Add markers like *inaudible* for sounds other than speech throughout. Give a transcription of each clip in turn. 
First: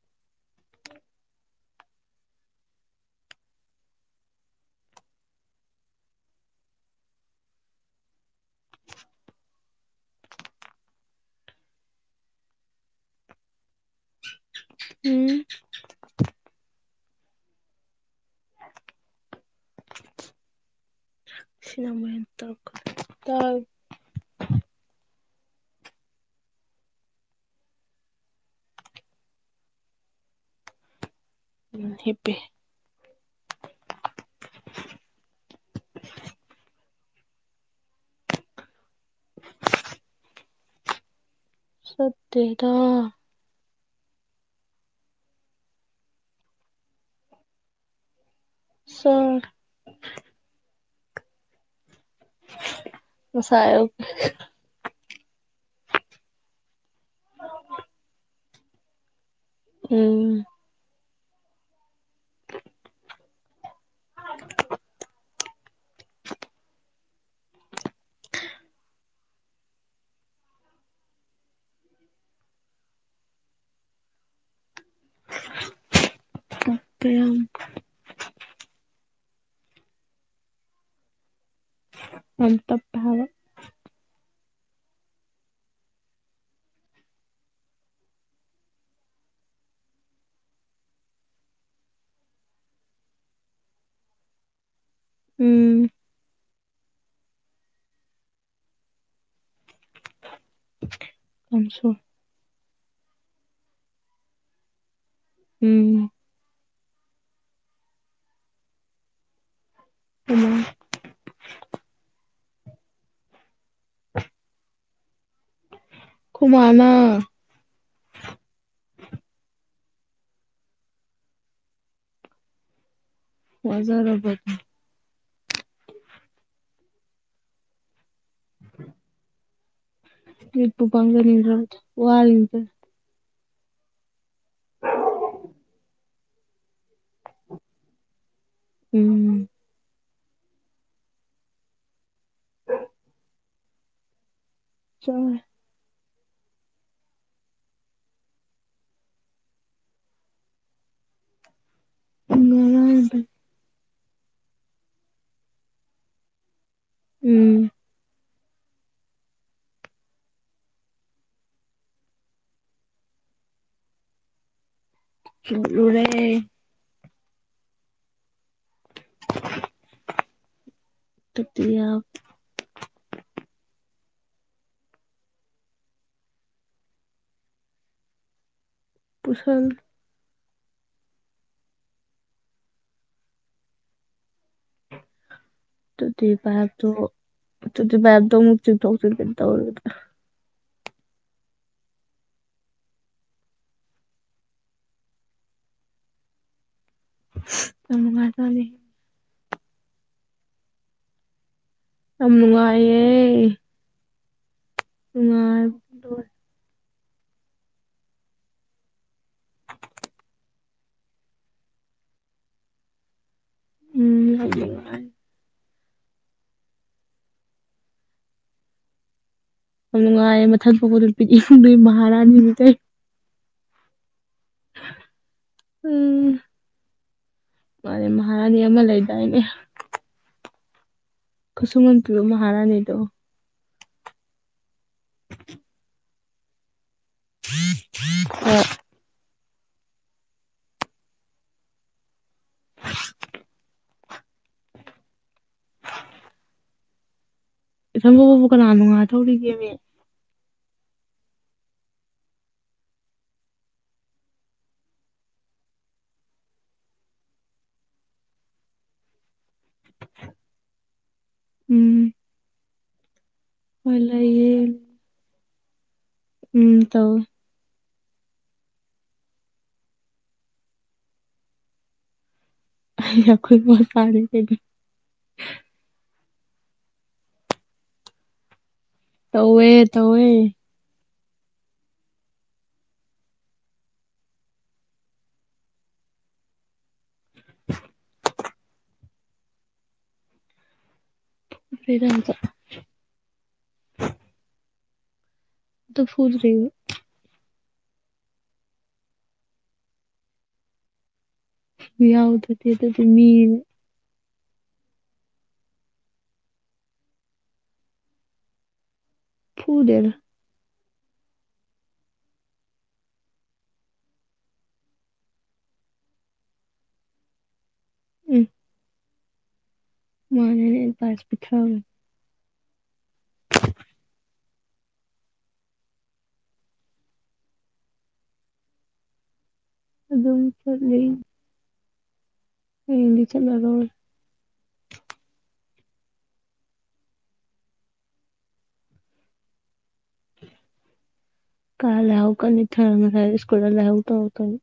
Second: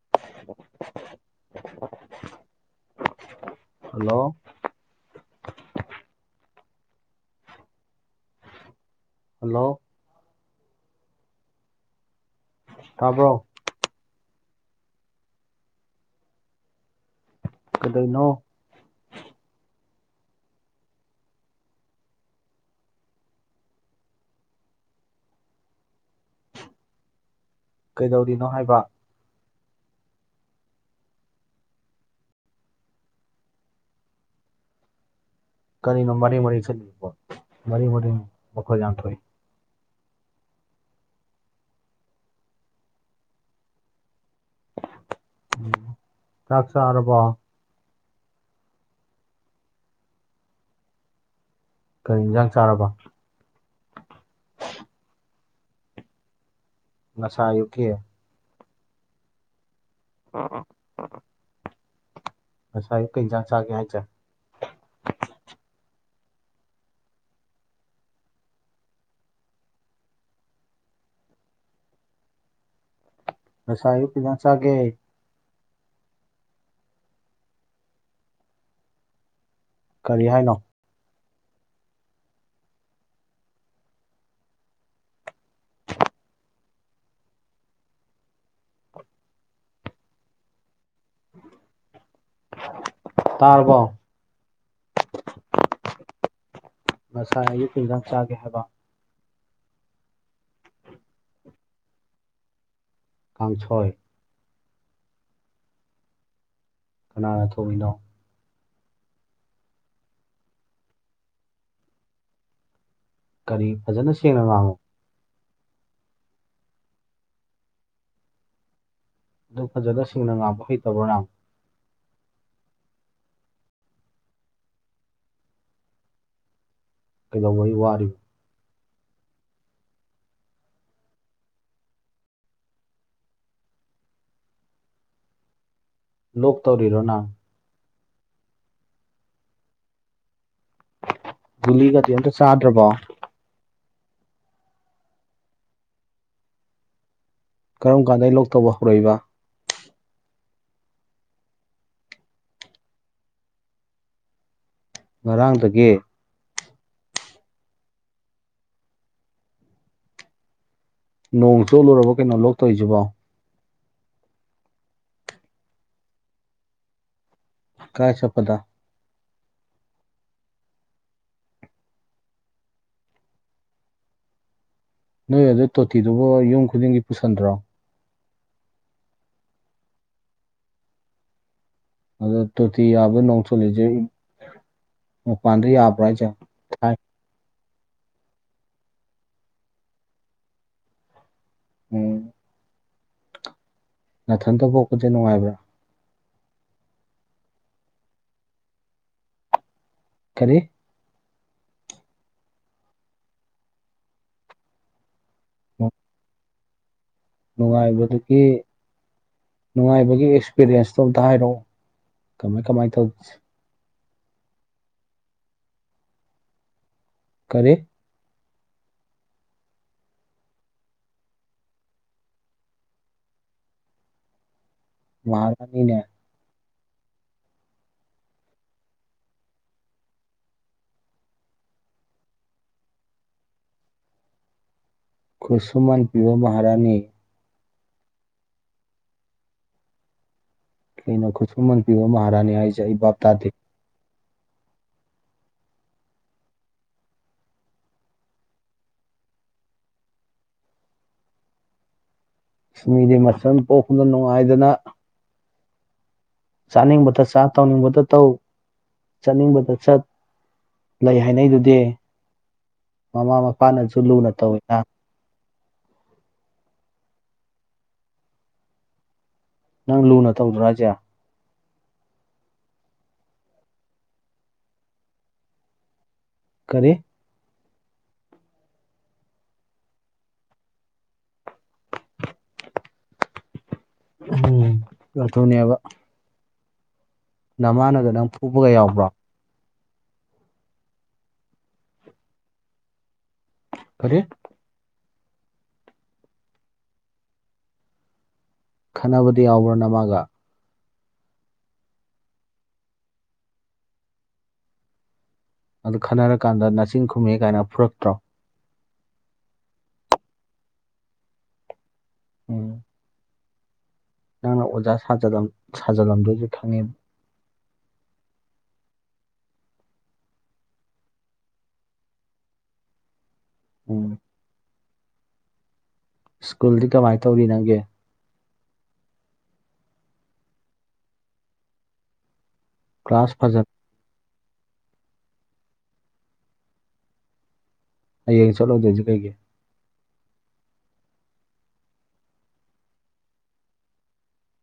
ꯎꯟ ꯈꯣꯠ hello hello ꯇꯥꯕꯔꯣ ꯎꯝ ꯀꯩꯗꯧꯔꯤꯅꯣ ꯁꯅ ꯃꯨꯛ ꯍꯦꯟꯅꯥ ꯇꯩꯔꯛꯀꯅꯤ ꯀꯩꯗꯧꯔꯤꯅꯣ ꯍꯥꯏꯕ ꯎꯝ ꯍꯦꯄꯦ ꯀꯔꯤꯅꯣ ꯃꯔꯦꯡ ꯃꯔꯦꯡ ꯆꯠꯂꯤꯗꯨꯕꯣ ꯃꯔꯦꯡ ꯃꯔꯦꯡ ꯃꯈꯣꯜ ꯌꯥꯝ ꯊꫭꯛꯏ ꯁꯠꯇꯗ ꯆꯥꯛ ꯆꯥꯔꯕꫭ ꯆꯥꯔꯦ ꯀꯔꯤ ꯏꯟꯖꯥꯡ ꯆꯥꯔꯕ ꯉꯁꯥꯏ ꯃꯁꯥ ꯌꯨꯀꯤ ꯑ ꯎꯝ ꯑ ꯑꯁꯥꯏ ꯀꯩꯖꯥꯁ ꯀꯌꯥ ꯆꯦ ꯉꯁꯥꯏꯌꯨ ꯈꯤꯗꯪ ꯆꯥꯒꯦ ꯀꯌꯥꯝ ꯀꯔꯤ ꯍꯥꯏꯅꯣ ꯑ ꯇꯞ ꯇꯥꯔꯔꯕꯣ ꯎꯝ ꯃꯁꯥ ꯑꯒꯤ ꯤꯟꯖꯥꯡ ꯆꯥꯒꯦ ꯍꯥꯏꯕ ꯑꯁꯨꯣ ꯀꯥꯡꯁꯣꯏ ꯎꯝ ꯀꯅꯥꯅ ꯊꯣꯛꯣꯡꯃꯤꯅꯣ ꯈꯨꯃꯥ ꯀꯔꯤ ꯐꯖꯅ ꯁꯦꯡꯅ ꯉꯥꯡꯉꯣ ꯈꯨꯃꯅ ꯑꯗꯨ ꯐꯖꯅ ꯁꯁꯤꯡꯅ ꯉꯥꯡꯕ ꯍꯩꯇꯕ꯭ꯔꯅ ꯋꯥꯖꯔꯕꯗꫭ ꯀꯩꯗꯧꯕꯩ ꯋꯥꯔꯤꯕ *unintelligible* ꯃꯤꯠ ꯄꯨ ꯄꯣꯡꯖꯅꯤꯡꯗ꯭ꯔꯕꯅꯤ ꯋꯥꯔꯤ *unintelligible* ꯂꯣꯛ ꯇꯧꯔꯤꯔꯣ ꯅꯪ ꯎꯝ ꯨꯂꯤꯒꯗꯤ ꯑꯝꯇ ꯆꯥꯗ꯭ꯔꯕꯣ ꯆꯥꯏ ꯀꯔꯝ ꯀꯥꯟꯗꯗꯒꯤ ꯂꯣꯛ ꯇꯧꯕ ꯍꯧꯔꯛꯏꯕ ꯉꯔꯥꯡꯗꯩ ꯉꯔꯥꯡꯗꯒꯤ ꯎꯝ ꯅꯣꯡ ꯆꯣꯠꯂꯨꯔꯕ ꯀꯩꯅꯣ ꯂꯣꯛ ꯇꯧꯔꯤꯁꯤꯕꯣ *unintelligible* ꯔꯦ ꯀꯥꯏ ꯆꯠꯄꯗ ꯑ *unintelligible* *unintelligible* ꯅꯣꯏ ꯑꯗꯨ ꯇꯣꯇꯤꯗꯨꯕꯨ ꯌꯨꯝ ꯈꯨꯗꯤꯡꯒꯤ ꯄꯨꯁꯟꯗ꯭ꯔꯣ ꯄꯨꯁꯜꯂꯦ ꯑꯗ ꯇꯣꯇꯤ ꯌꯥꯕ ꯅꯣꯡ ꯆꯣꯜꯂꯤꯁꯦ ꯃꯄꯥꯜꯗꯩꯌꯥꯕ ꯇꯣꯇꯤ ꯄꯥꯏꯄꯗꯨ ꯇꯣꯇꯤ ꯄꯥꯏꯄꯗꯨ ꯑꯃꯨꯛ ꯆꯤꯡꯊꯣꯛ ꯆꯤꯡꯁꯤꯜ ꯇꯧꯔꯤꯕꯥ ꯎꯝ ꯅꯊꯟꯇ ꯄꯣꯛꯄꯁꯦ ꯅꯨꯡꯉꯥꯏꯕ꯭ꯔꯥ ꯌꯥꯝ ꯅꯨꯉꯥꯏꯖꯥꯅꯤ ꯀꯔꯤ ꯌꯥꯝ ꯅꯨꯡꯉꯥꯏꯌꯦ ꯅꯨꯡꯉꯥꯏ ꯑ ꯅꯨꯡꯉꯥꯏꯕꯗꯒꯤ ꯅꯨꯡꯉꯥꯏꯕꯒꯤ ꯑꯦꯛꯁꯄꯤꯔꯤꯌꯦꯟꯁꯇꯣ ꯑꯝꯇ ꯍꯥꯏꯔꯛꯑꯣ ꯀꯃꯥꯏ ꯀꯃꯥꯏꯅ ꯇꯧ ꯎꯝ ꯀꯔꯤ ꯌꯥꯝ ꯅꯨꯡꯉꯥꯏꯌꯦ ꯃꯊꯜ ꯄꯣꯛꯄ ꯅꯨꯄꯤꯗꯤ ꯏꯐꯨꯟꯗꯩ ꯃꯍꯥꯔꯥꯅꯤ ꯗꯩꯩ ꯋꯥ *unintelligible* ꯎꯝ ꯃꯥꯅꯦ ꯃꯍꯥꯔꯥꯅꯤ ꯑꯃ ꯂꯩꯗꯥꯏꯅꯦ ꯈꯨꯁꯨꯨꯝꯜ ꯄꯤꯕ ꯃꯍꯥꯔꯥꯅꯤꯗꯣ ꯈꯨꯁꯃꯥꯟ ꯄꯤꯕ ꯃꯍꯔꯥꯅꯤ *unintelligible* ꯀꯩꯅꯣ ꯈꯨꯠꯁꯨꯃꯟ ꯄꯤꯕ ꯃꯍꯥꯔꯥꯅꯤ ꯍꯥꯏꯁꯦ ꯑꯩ ꯕꯥꯞ ꯇꯥꯗꯦ ꯏꯊꯟ ꯄꫭꯛꯄꯕꯨ ꯀꯟꯅꯥ ꯅꯨꯉꯥꯏꯗꯧꯔꯤꯒꯦꯅꯦ ꯃꯤꯗꯤ ꯃꯊꯜ ꯄꯣꯛꯄꯅ ꯅꯨꯡꯉꯥꯏꯗꯅ ꯆꯥꯅꯤꯡꯕꯇ ꯆꯥ ꯇꯧꯅꯤꯡꯕꯇ ꯇꯧ ꯆꯠꯅꯤꯡꯕꯗ ꯆꯠ ꯂꯩ ꯍꯥꯏꯅꯩꯗꯨꯗꯤ ꯎꯝ ꯃꯃꯥ ꯃꯄꯥꯅꯁꯨ ꯍꯣꯏ ꯂꯨꯅ ꯂꯩꯌꯦ ꯇꯧꯋꯤꯅ ꯎꯝ ꯇꯧꯏ ꯅꯪ ꯂꯨꯅ ꯇꯧꯗ꯭ꯔꯣ ꯍꯥꯏꯁꯦ ꯌꯥꯈꯣꯏ *unintelligible* ꯀꯔꯤ ꯇꯧꯋꯦ ꯇꯧꯋꯦ ꯎꯝ ꯑꯗꯨꯅꯦꯕ ꯅꯃꯥꯟꯅꯒ ꯅꯪ ꯐꯨꯄꯒ ꯌꯥꯎꯕ꯭ꯔꯣ *unintelligible* ꯀꯔꯤ ꯑꯗꯨ ꯐꯨꯜ꯭ꯔꯒ ꯈꯟꯅꯕꯗꯣ ꯌꯥꯎꯕꯔꯣ ꯅꯃꯥꯒ ꯌꯥꯎꯗꯗꯤ ꯑꯗꯨꯗꯤ ꯃꯤ ꯑꯗꯨ ꯈꯟꯅꯔ ꯀꯥꯟꯗ ꯅꯆꯤꯟ ꯈꯨꯝꯃꯦ ꯀꯥꯏꯅ ꯐꯨꯔꯛꯇ꯭ꯔꯣ ꯐꯨꯗꯦꯗ ꯎꯝ ꯅꯪꯅ ꯑꯣꯖꯥ ꯁꯥꯖꯜꯂꯝ ꯁꯥꯖꯜꯂꯝꯗꫭꯏꯁꯦ ꯈꯪꯉꯦꯕ ꯎꯝ ꯃꯥꯅꯦꯅꯦ ꯄꯁ ꯄꯊ꯭ꯔ ꯎꯝ ꯁ꯭ꯀꯨꯜꯗꯤ ꯀꯃꯥꯏꯅ ꯇꯧꯔꯤ ꯅꯪꯒ ꯑꯗꯨꯝ ꯆꯠꯂꯤ ꯍꯌꯦꯡꯗꯤ ꯀ꯭ꯂꯥꯁ ꯐꯖꯅ ꯆꯠꯂꯔꫭꯏ ꯍꯌꯦꯡ ꯆꯠꯂꫭꯏꯗꯣꯏꯁꯦ ꯀꯩꯒꯤꯅꫭ ꯀꯥ ꯂꯥꯏꯍꯧ ꯀꯟ ꯅꯤꯛꯊꯔ ꯉꯁꯥꯏ ꯏꯁꯀꯨꯜꯗ ꯂꯥꯏꯍꯧ ꯇꯧꯔꯛꯇꯅ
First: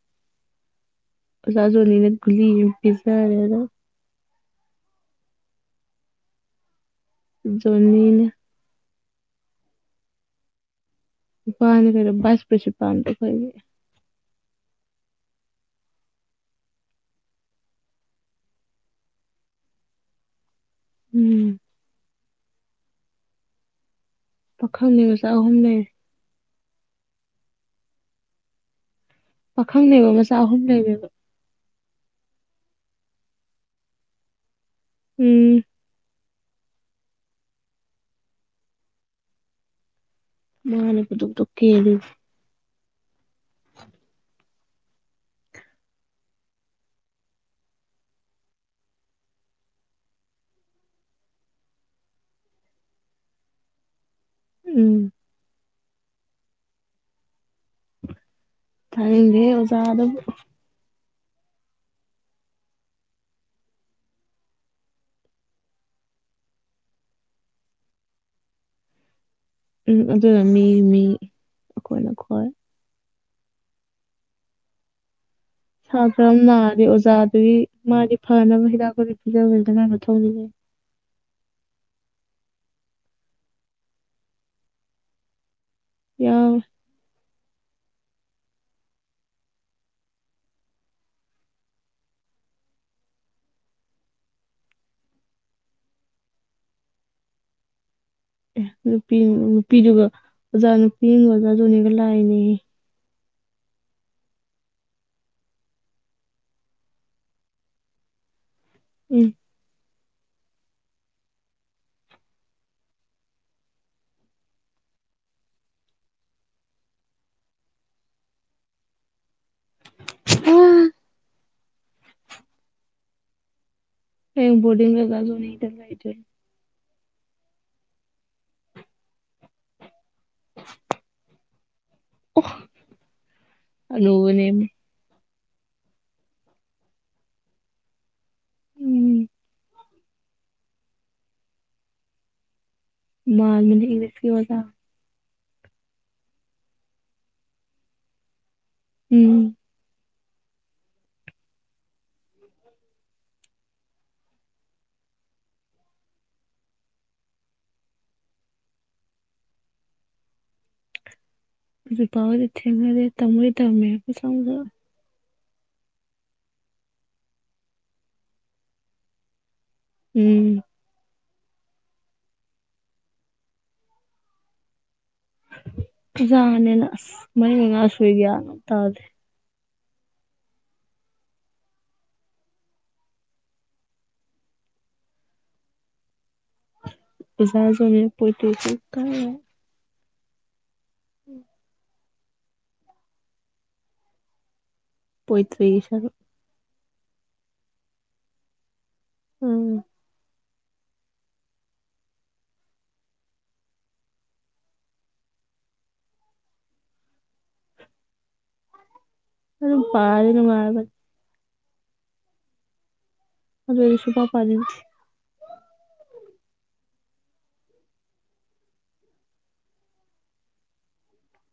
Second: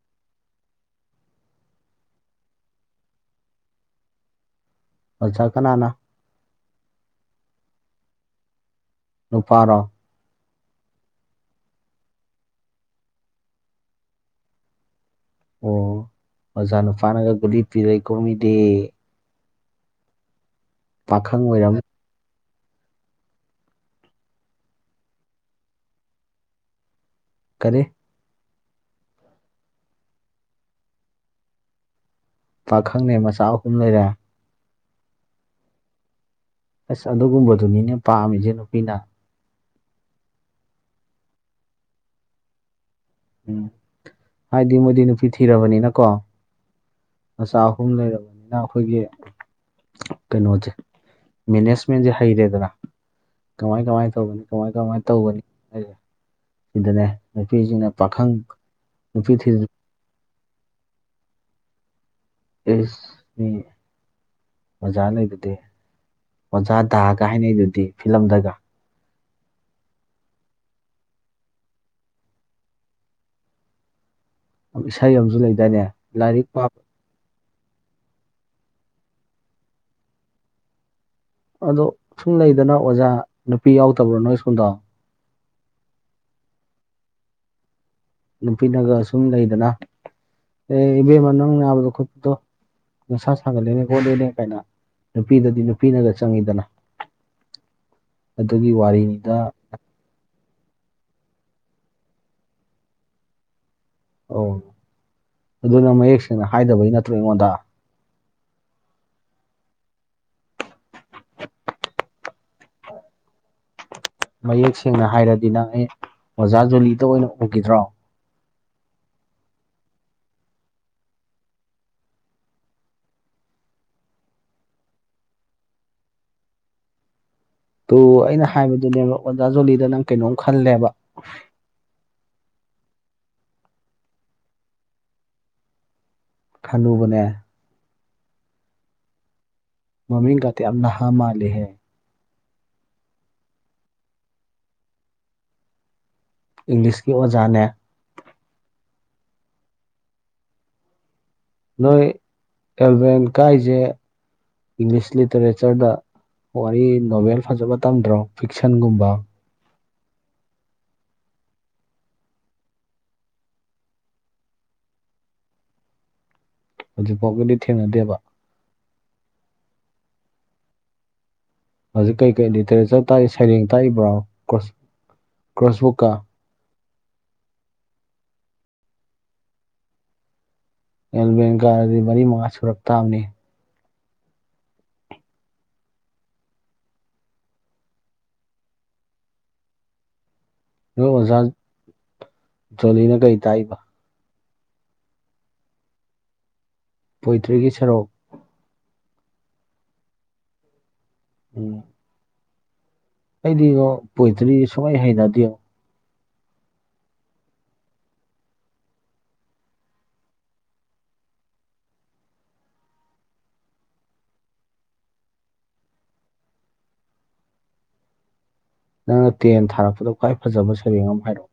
ꯑꯣꯖꯥ ꯖꯣꯅꯤꯅ ꯒꯨꯂꯤ ꯑꯃ ꯄꯤꯖꯔꯦ ꯑꯣꯆꯥ ꯀꯅꯥꯅ ꯖꯣꯂꯤꯅ ꯅꯨꯄꯥꯔꯣ ꯏꯄꯥꯅꯦ ꯀꯩꯅꯣ ꯕꯥꯏꯁ ꯄ꯭ꯔꯦꯟꯁꯤꯄꯥꯜꯅꯤ ꯀꯩꯅꯣ ꯑꯣ ꯑꯣꯖꯥꯅꯨꯄꯥꯥꯅꯒ ꯒꯨꯂꯤ ꯄꯤꯔꯩ ꯀꯣꯃꯤꯗꯦ ꯄꯥꯈꯪ ꯎꯝ ꯑꯣꯏꯔꯝꯃꯤ ꯄꯥꯈꯪ ꯂꯩꯕꯁ ꯑꯍꯨꯝ ꯂꯩ ꯀꯔꯤ ꯄꯥꯈꯪꯅꯦꯕ ꯃꯆꯥ ꯑꯍꯨꯝ ꯂꯩꯔꯦꯕ ꯄꯥꯈꯪꯅꯦ ꯃꯆꯥ ꯑꯍꯨꯝ ꯂꯩꯔꯦ ꯎꯝ ꯑꯁ ꯑꯗꯨꯒꯨꯝꯕꯗꯨꯅꯤꯅꯦ ꯄꯥꯝꯃꯤꯁꯦ ꯅꯨꯄꯤꯅ꯫ ꯃꯥꯅ *unintelligible* ꯀꯦꯜꯂꯤꯅꯦ ꯎꯝ ꯍꯥꯏꯗꯤ ꯃꯣꯏꯗꯤ ꯅꯨꯄꯤ ꯊꯤꯔꯕꯅꯤꯅꯀꯣ ꯃꯆꯥ ꯑꯍꯨꯝ ꯂꯩꯔꯕꯅꯤꯅ ꯑꯈꯣꯏꯒꯤ ꯀꯩꯅꯣꯁꯦ ꯃꯦꯅꯦꯖꯃꯦꯟꯁꯦ ꯍꯩꯔꯦꯗꯅ ꯀꯃꯥꯏ ꯀꯃꯥꯏ ꯇꯧꯕꯅꯤ ꯀꯃꯥꯏ ꯎꯝ ꯀꯃꯥꯏꯅ ꯇꯧꯒꯅꯤ ꯑꯩꯁꯦ ꯁꯤꯗꯅꯦ ꯅꯨꯄꯤꯁꯤꯡꯅ ꯄꯥꯈꯪ ꯅꯨꯄꯤ ꯊꯥꯅꯤꯡꯗꯦꯍꯦ ꯊꯤꯔꯦ *unintelligible* ꯏꯁ ꯃꯤ ꯑꯣꯖꯥ ꯂꯩꯕꯗꯤ ꯑꯣꯖꯥꯗꯥꯒ ꯍꯥꯏꯅꯩꯗꯨꯗꯤ ꯐꯤꯂꯝꯗꯒ ꯎꯝ ꯑꯗꯨꯅ ꯃꯤ ꯃꯤ ꯑꯈꯣꯏꯅꯈꯣꯏ ꯏꯁꯩ ꯑꯝꯁꯨ ꯂꯩꯗꯥꯏꯅꯦ ꯁꯥꯇ꯭ꯔ ꯑꯃ ꯂꯥꯏꯔꯤꯛ ꯄꯥꯕ ꯅꯥꯔꯦ ꯑꯣꯖꯥꯗꯨꯒꯤ ꯃꯥꯗꯤ ꯐꯅꯕ ꯍꯤꯗꯥꯛꯒꯨꯂꯤ ꯄꯤꯖꯥꯕꯗꯨꯗꯤ ꯃꯒꯤ ꯃꯊꯧꯅꯤꯗꯅ ꯑꯗꯣ ꯁꯨꯝ ꯂꯩꯗꯅ ꯑꯣꯖꯥ ꯅꯨꯄꯤ ꯌꯥꯎꯗꯕ꯭ꯔꯣ ꯅꯣꯏ ꯁ꯭ꯀꯨꯜꯗꯣ? ꯌꯥꯎ ꯅꯨꯄꯤꯅꯒ ꯁꯨꯝ ꯂꯩꯗꯅ ꯏꯕꯦꯝꯃ ꯅꯪ ꯅꯥꯕꯗꯣ ꯈꯨꯠꯇꯣ ꯅꯁꯥ ꯁꯥꯒꯠꯂꯦꯅꯦ ꯈꯣꯠꯂꯦꯅꯦ ꯀꯥꯏꯅ ꯅꯨꯄꯤꯗꯗꯤ ꯅꯨꯄꯤꯅꯒ ꯆꯪꯉꯤꯗꯅ *inaudible* ꯑꯦ ꯅꯨꯄꯤ ꯋꯥꯔꯤꯅꯤꯗ ꯅꯨꯄꯤꯗꯨꯒ ꯑꯣꯖꯥ ꯅꯨꯄꯤ ꯑꯃꯥꯒ ꯑꯣꯖꯥ ꯗꯣꯜꯂꯤꯒ ꯂꯛ ꯑꯦꯅꯦ ꯌꯦ ꯑꯣ ꯑꯗꯨꯅꯪ ꯃꯌꯦꯛ ꯁꯦꯡꯅ ꯍꯥꯏꯗꯕꯩ ꯅꯠꯇ꯭ꯔꯣ ꯑꯩꯉꯣꯟꯗ ꯎꯝ ꯃꯌꯦꯛ ꯁꯦꯡꯅ ꯍꯥꯏꯔꯗꯤ ꯅꯪ ꯑꯩ ꯑꯣꯖꯥ ꯖꯨꯂꯤꯗ ꯑꯣꯏꯅ ꯎꯈꯤꯗ꯭ꯔꯣ? ꯎꯝ ꯑꯩ ꯕꯣꯔꯗꯤꯡꯗ ꯗꯥ ꯖꯣꯅꯤꯗ ꯂꯩꯗꯣꯏꯅꯦ꯫ ꯇꯣ ꯑꯩꯅ ꯍꯥꯏꯕꯗꯨꯅꯦ ꯑꯣꯖꯥ ꯖꯣꯂꯤꯗ ꯅꯪ ꯀꯩꯅꯣꯝ ꯈꯜꯂꯦꯕ꯫ ꯑꯣ ꯑꯅꯨꯕꯅꯦꯝ ꯈꯅꯨꯕꯅꯦ꯫ ꯎꯝ ꯃꯃꯤꯡ ꯒꯗꯤ ꯌꯥꯝ ꯅꯍꯥ ꯃꯥꯂꯦ꯫ ꯃꯥꯟꯕꯅꯦ ꯏꯪꯂꯤꯁꯀꯤ ꯑꯣꯖꯥ ꯏꯪꯂꯤꯁꯀꯤ ꯑꯣꯖꯥꯅꯦ꯫ ꯎꯝ ꯅꯣꯏ ꯑꯦꯜꯕꯦꯟ ꯀꯥꯏꯖꯦ ꯏꯪꯂꯤꯁ ꯂꯤꯇꯔꯦꯆꯔꯗ ꯋꯥꯔꯤ ꯅꯣꯕꯦꯜ ꯐꯖꯕ ꯇꯝꯗ꯭ꯔꯣ ꯐꯤꯛꯁꯟꯒꯨꯝꯕ? ꯍꯨꯖꯤꯛ ꯐꯥꯎꯒꯤꯗꯤ ꯊꯦꯡꯅꯗꯦ ꯇꯝꯕꯨꯗꯤ ꯇꯝꯃꯦ ꯃꯆꯥ ꯃꯆꯥ꯫ ꯍꯧꯖꯤꯛꯐꯥꯎꯒꯗꯤ ꯊꯦꯡꯅꯗꯦꯕ꯫ ꯎꯝ ꯍꯧꯖꯤꯛ ꯀꯩ ꯀꯩ ꯂꯤꯇꯔꯦꯆꯔ ꯇꯥꯛꯏ ꯁꯩꯔꯦꯡ ꯇꯥꯛꯏꯕ꯭ꯔꯣ ꯀ꯭ꯔꯣꯁ ꯀꯣꯔꯁꯕꯨꯛꯀ ꯖꯥꯅꯤꯅ ꯑꯁ ꯃꯔꯤ ꯃꯉꯥ ꯁꯨꯏ ꯒꯌ꯭ꯥꯟ ꯑꯝ ꯇꯥꯗꯦ꯫ ꯑꯦꯜꯚꯦꯟ ꯀꯥꯔꯗꯤ ꯃꯔꯤ ꯃꯉꯥ ꯁꯨꯔꯛ ꯇꯥꯕꯅꯤ꯫ *unintelligible* ꯅꯣꯏ ꯑꯣꯖꯥ ꯖꯣꯂꯤꯅ ꯀꯩ ꯇꯥꯛꯏꯕ꯫ ꯄꯣꯏ ꯇ꯭ꯦꯒꯤ ꯍꯥꯢꯕ꯫ ꯄꯣꯏꯇ꯭ꯔꯤꯒꯤ ꯁꯔꯨꯛ ꯎꯝ ꯎꯝ ꯑꯩꯗꯤꯉꯣ ꯄꯣꯏꯇ꯭ꯔꯤ ꯁꯨꯀꯍꯩ ꯍꯩꯅꯗꯦꯣ꯫ ꯑꯗꯨ ꯑꯗꯨ ꯄꯔꯗꯤ ꯅꯨꯉꯥꯏꯕꯅꯦ꯫ ꯑꯗꯨ ꯑꯩ ꯁꯨꯄꯥ ꯄꯥꯅꯤꯡꯗꯦ꯫ ꯅꯪꯅ ꯇꯦꯟ ꯊꯥꯔꯛꯄꯗ ꯈ꯭ꯋꯥꯏ ꯐꯖꯕ ꯁꯩꯔꯦꯡ ꯑꯝ ꯍꯥꯏꯔꯛꯑꯣ?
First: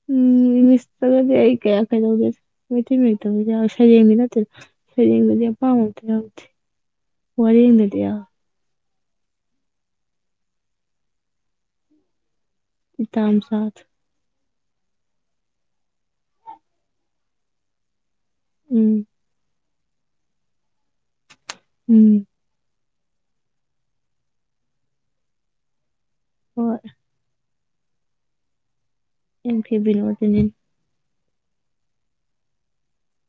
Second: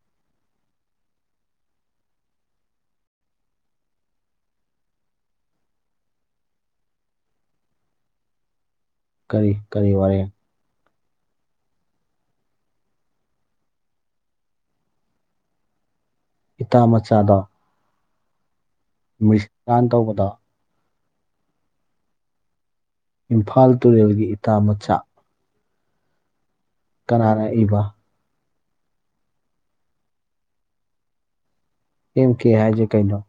*inaudible* ꯑꯗꯨꯗꯤ ꯑꯩ ꯀꯌꯥ ꯀꯩꯗꯧꯗꯦ ꯃꯤꯇꯩ ꯃꯌꯦꯛꯇꯥꯕꯨ ꯌꯥꯎꯏ ꯁꯩꯔꯦꯡ ꯗꯤ ꯅꯠꯇꯦ꯫ ꯐꯔꯤꯡꯗꯗꯤ ꯑꯥꯄꯥꯝꯕ ꯑꯝꯇꯥ ꯌꯥꯎꯗꯦ ꯋꯔꯦꯡ ꯗꯥꯗꯤ ꯌꯥꯎꯏ꯫ ꯀꯔꯤ ꯀꯔꯤ ꯋꯔꯦ꯫ ꯏꯇꯥꯝꯆꯥ ꯫ ꯏꯇꯥ ꯃꯆꯥꯗꯣ꯫ ꯎꯝ ꯃꯔꯤꯁꯀꯥꯟ ꯇꯧꯕꯗꯣ꯫ ꯎꯝ ꯏꯝꯐꯥꯜ ꯇꯨꯔꯦꯜꯒꯤ ꯏꯇꯥ ꯃꯆꯥ ꯍꯣꯏ꯫ ꯀꯅꯥꯅ ꯏꯕ? ꯑꯦꯝ ꯀꯦꯕꯤꯅꯣꯗꯤꯅꯤꯅ꯫ ꯏꯦꯝ ꯀꯦ ꯍꯥꯏꯖꯦ ꯀꯩꯅꯣ?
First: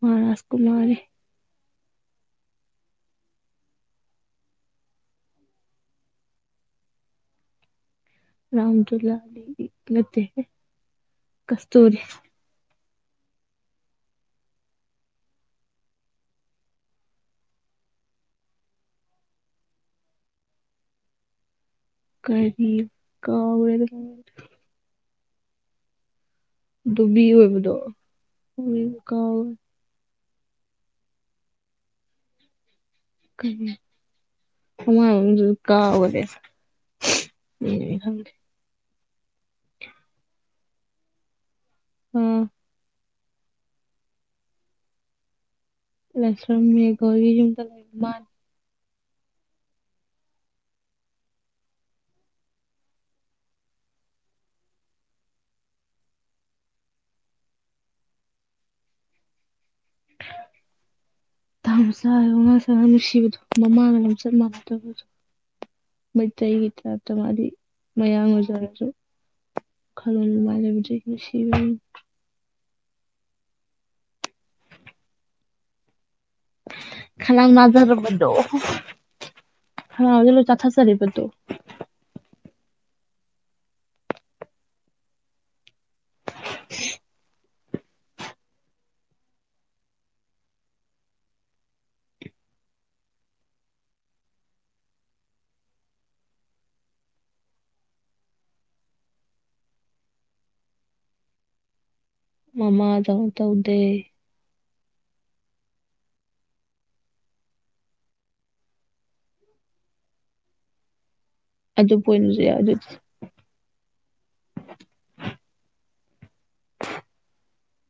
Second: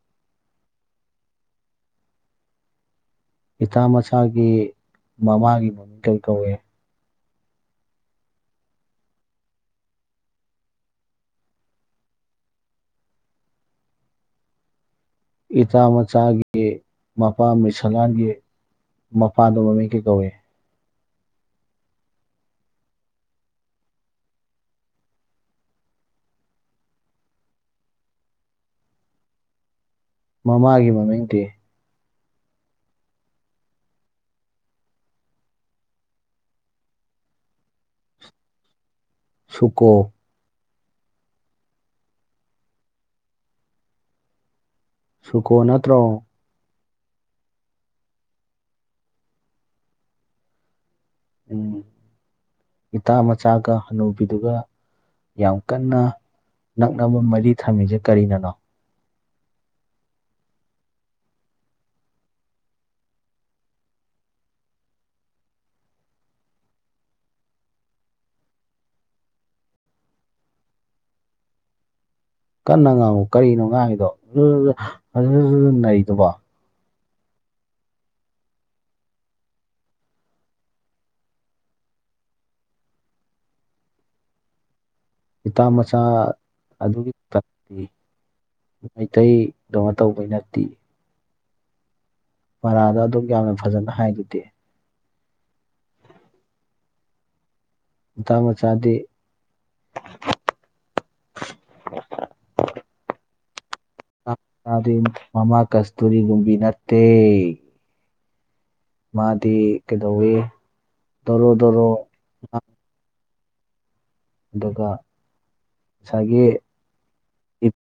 ꯃꯥꯔꯥꯁ ꯀꯨꯃꯥꯔꯤ꯫ ꯏꯇꯥ ꯃꯁꯥꯒꯤ ꯃꯃꯥꯒꯤ ꯃꯃꯤꯡ ꯀꯔꯤ ꯀꯧꯏ? ꯔꯝꯗꯨꯨꯂꯥ ꯅꯠꯇꯦ ꯍꯦ ꯀꯁꯇꯨꯔꯤ꯫ ꯏꯇꯥ ꯃꯆꯥꯒꯤ ꯃꯄꯥ ꯃꯤꯁꯂꯥꯟꯒꯤ ꯃꯄꯥꯗꯣ ꯃꯃꯤꯡ ꯀꯩ ꯀꯧꯏ꯫ ꯀꯔꯤ ꯀꯥꯎꯔꯦꯗ꯫ ꯗꯨꯕꯤ ꯑꯣꯏꯕꯗꯣ ꯈꯪꯗꯦ ꯀꯥꯎꯋꯦ꯫ ꯃꯃꯥꯒꯤ ꯃꯃꯤꯡꯗꯤ ꯀꯔꯤ ꯃꯃꯥꯏ ꯃꯃꯤꯡꯗꯨꯁꯨ ꯀꯥꯎꯒꯔꯦ꯫ ꯎ ꯑꯦ ꯑꯩ ꯈꯪꯗꯦ꯫ ꯁꯨꯀꯣ ꯎꯝ ꯁꯨꯀꯣ ꯅꯠꯇ꯭ꯔꯣ ꯂꯥꯏꯁ꯭ꯔꯝ ꯃꯦꯘ ꯍꯣꯏ ꯌꯨꯝꯗ ꯂꯩꯕ ꯃꯥꯜ ꯎꯝ ꯏꯇꯥ ꯃꯆꯥꯒ ꯍꯅꯨꯕꯤꯗꯨꯒ ꯌꯥꯝ ꯀꯟꯅ ꯅꯛꯅꯕ ꯃꯔꯤ ꯊꯝꯃꯤꯁꯦ ꯀꯔꯤꯅꯅꯣ ꯇꯥꯃꫭꯆꯥꯗꯤ ꯋꯥꯉꯥꯡ ꯑꯉꯥꯡ ꯅꯨꯡꯁꯤꯕꯗꯣ ꯃꯃꯥꯒ ꯂꯝꯆꯠ ꯃꯥꯟꯅꯗꯕꯗꯣ ꯃꯤꯇꯩ ꯒꯤ ꯇꯥꯏꯄꯦ ꯇꯥ ꯃꯥꯗꯤ ꯃꯌꯥꯡ ꯑꯣꯖꯔꯁꯨ *unintelligible* ꯅꯨꯡꯁꯤꯕ ꯀꯟꯅ ꯉꯥꯡꯉꯨ ꯀꯔꯤꯅꯣ ꯉꯥꯡꯉꯗꯣ ꯑꯗꯨ ꯅꯩꯗꯨꯕꯣ ꯈ ꯅꯖꯔꯗꯣ ꯆꯥꯊ ꯆꯥꯔꯕꯗꯨꯣ ꯏꯇꯥ ꯃꯆꯥ ꯑꯗꯨꯒꯤ ꯃꯤꯇꯩ ꯀꯩꯅꯣ ꯇꯧꯕꯒꯤ ꯅꯠꯇꯦ ꯄꯔꯥꯗ ꯑꯗꯨꯛ ꯌꯥꯝꯅ ꯐꯖꯅ ꯍꯥꯏꯗꯨꯗꯤ ꯏꯇꯥꯃꯆꯥꯥꯗꯤ ꯃꯃꯥ ꯗꯧ ꯇꯧꯗꯦ ꯃꯥꯗꯤ ꯃꯃꯥ ꯀꯁꯇꯨꯔꯤꯒꯨꯝꯕꯤ ꯅꯠꯇꯦ꯫ ꯃꯥꯗꯤ ꯀꯩꯗꯧꯋꯤ ꯇꯧꯔꯣ ꯇꯧꯔꯣ ꯑꯗꯨ ꯄꯣꯏꯅꯁꯨ ꯌꯥꯏ ꯑꯗꯨ ꯑꯗꯨꯒ ꯉꯁꯥꯏꯒꯤ ꯏꯠ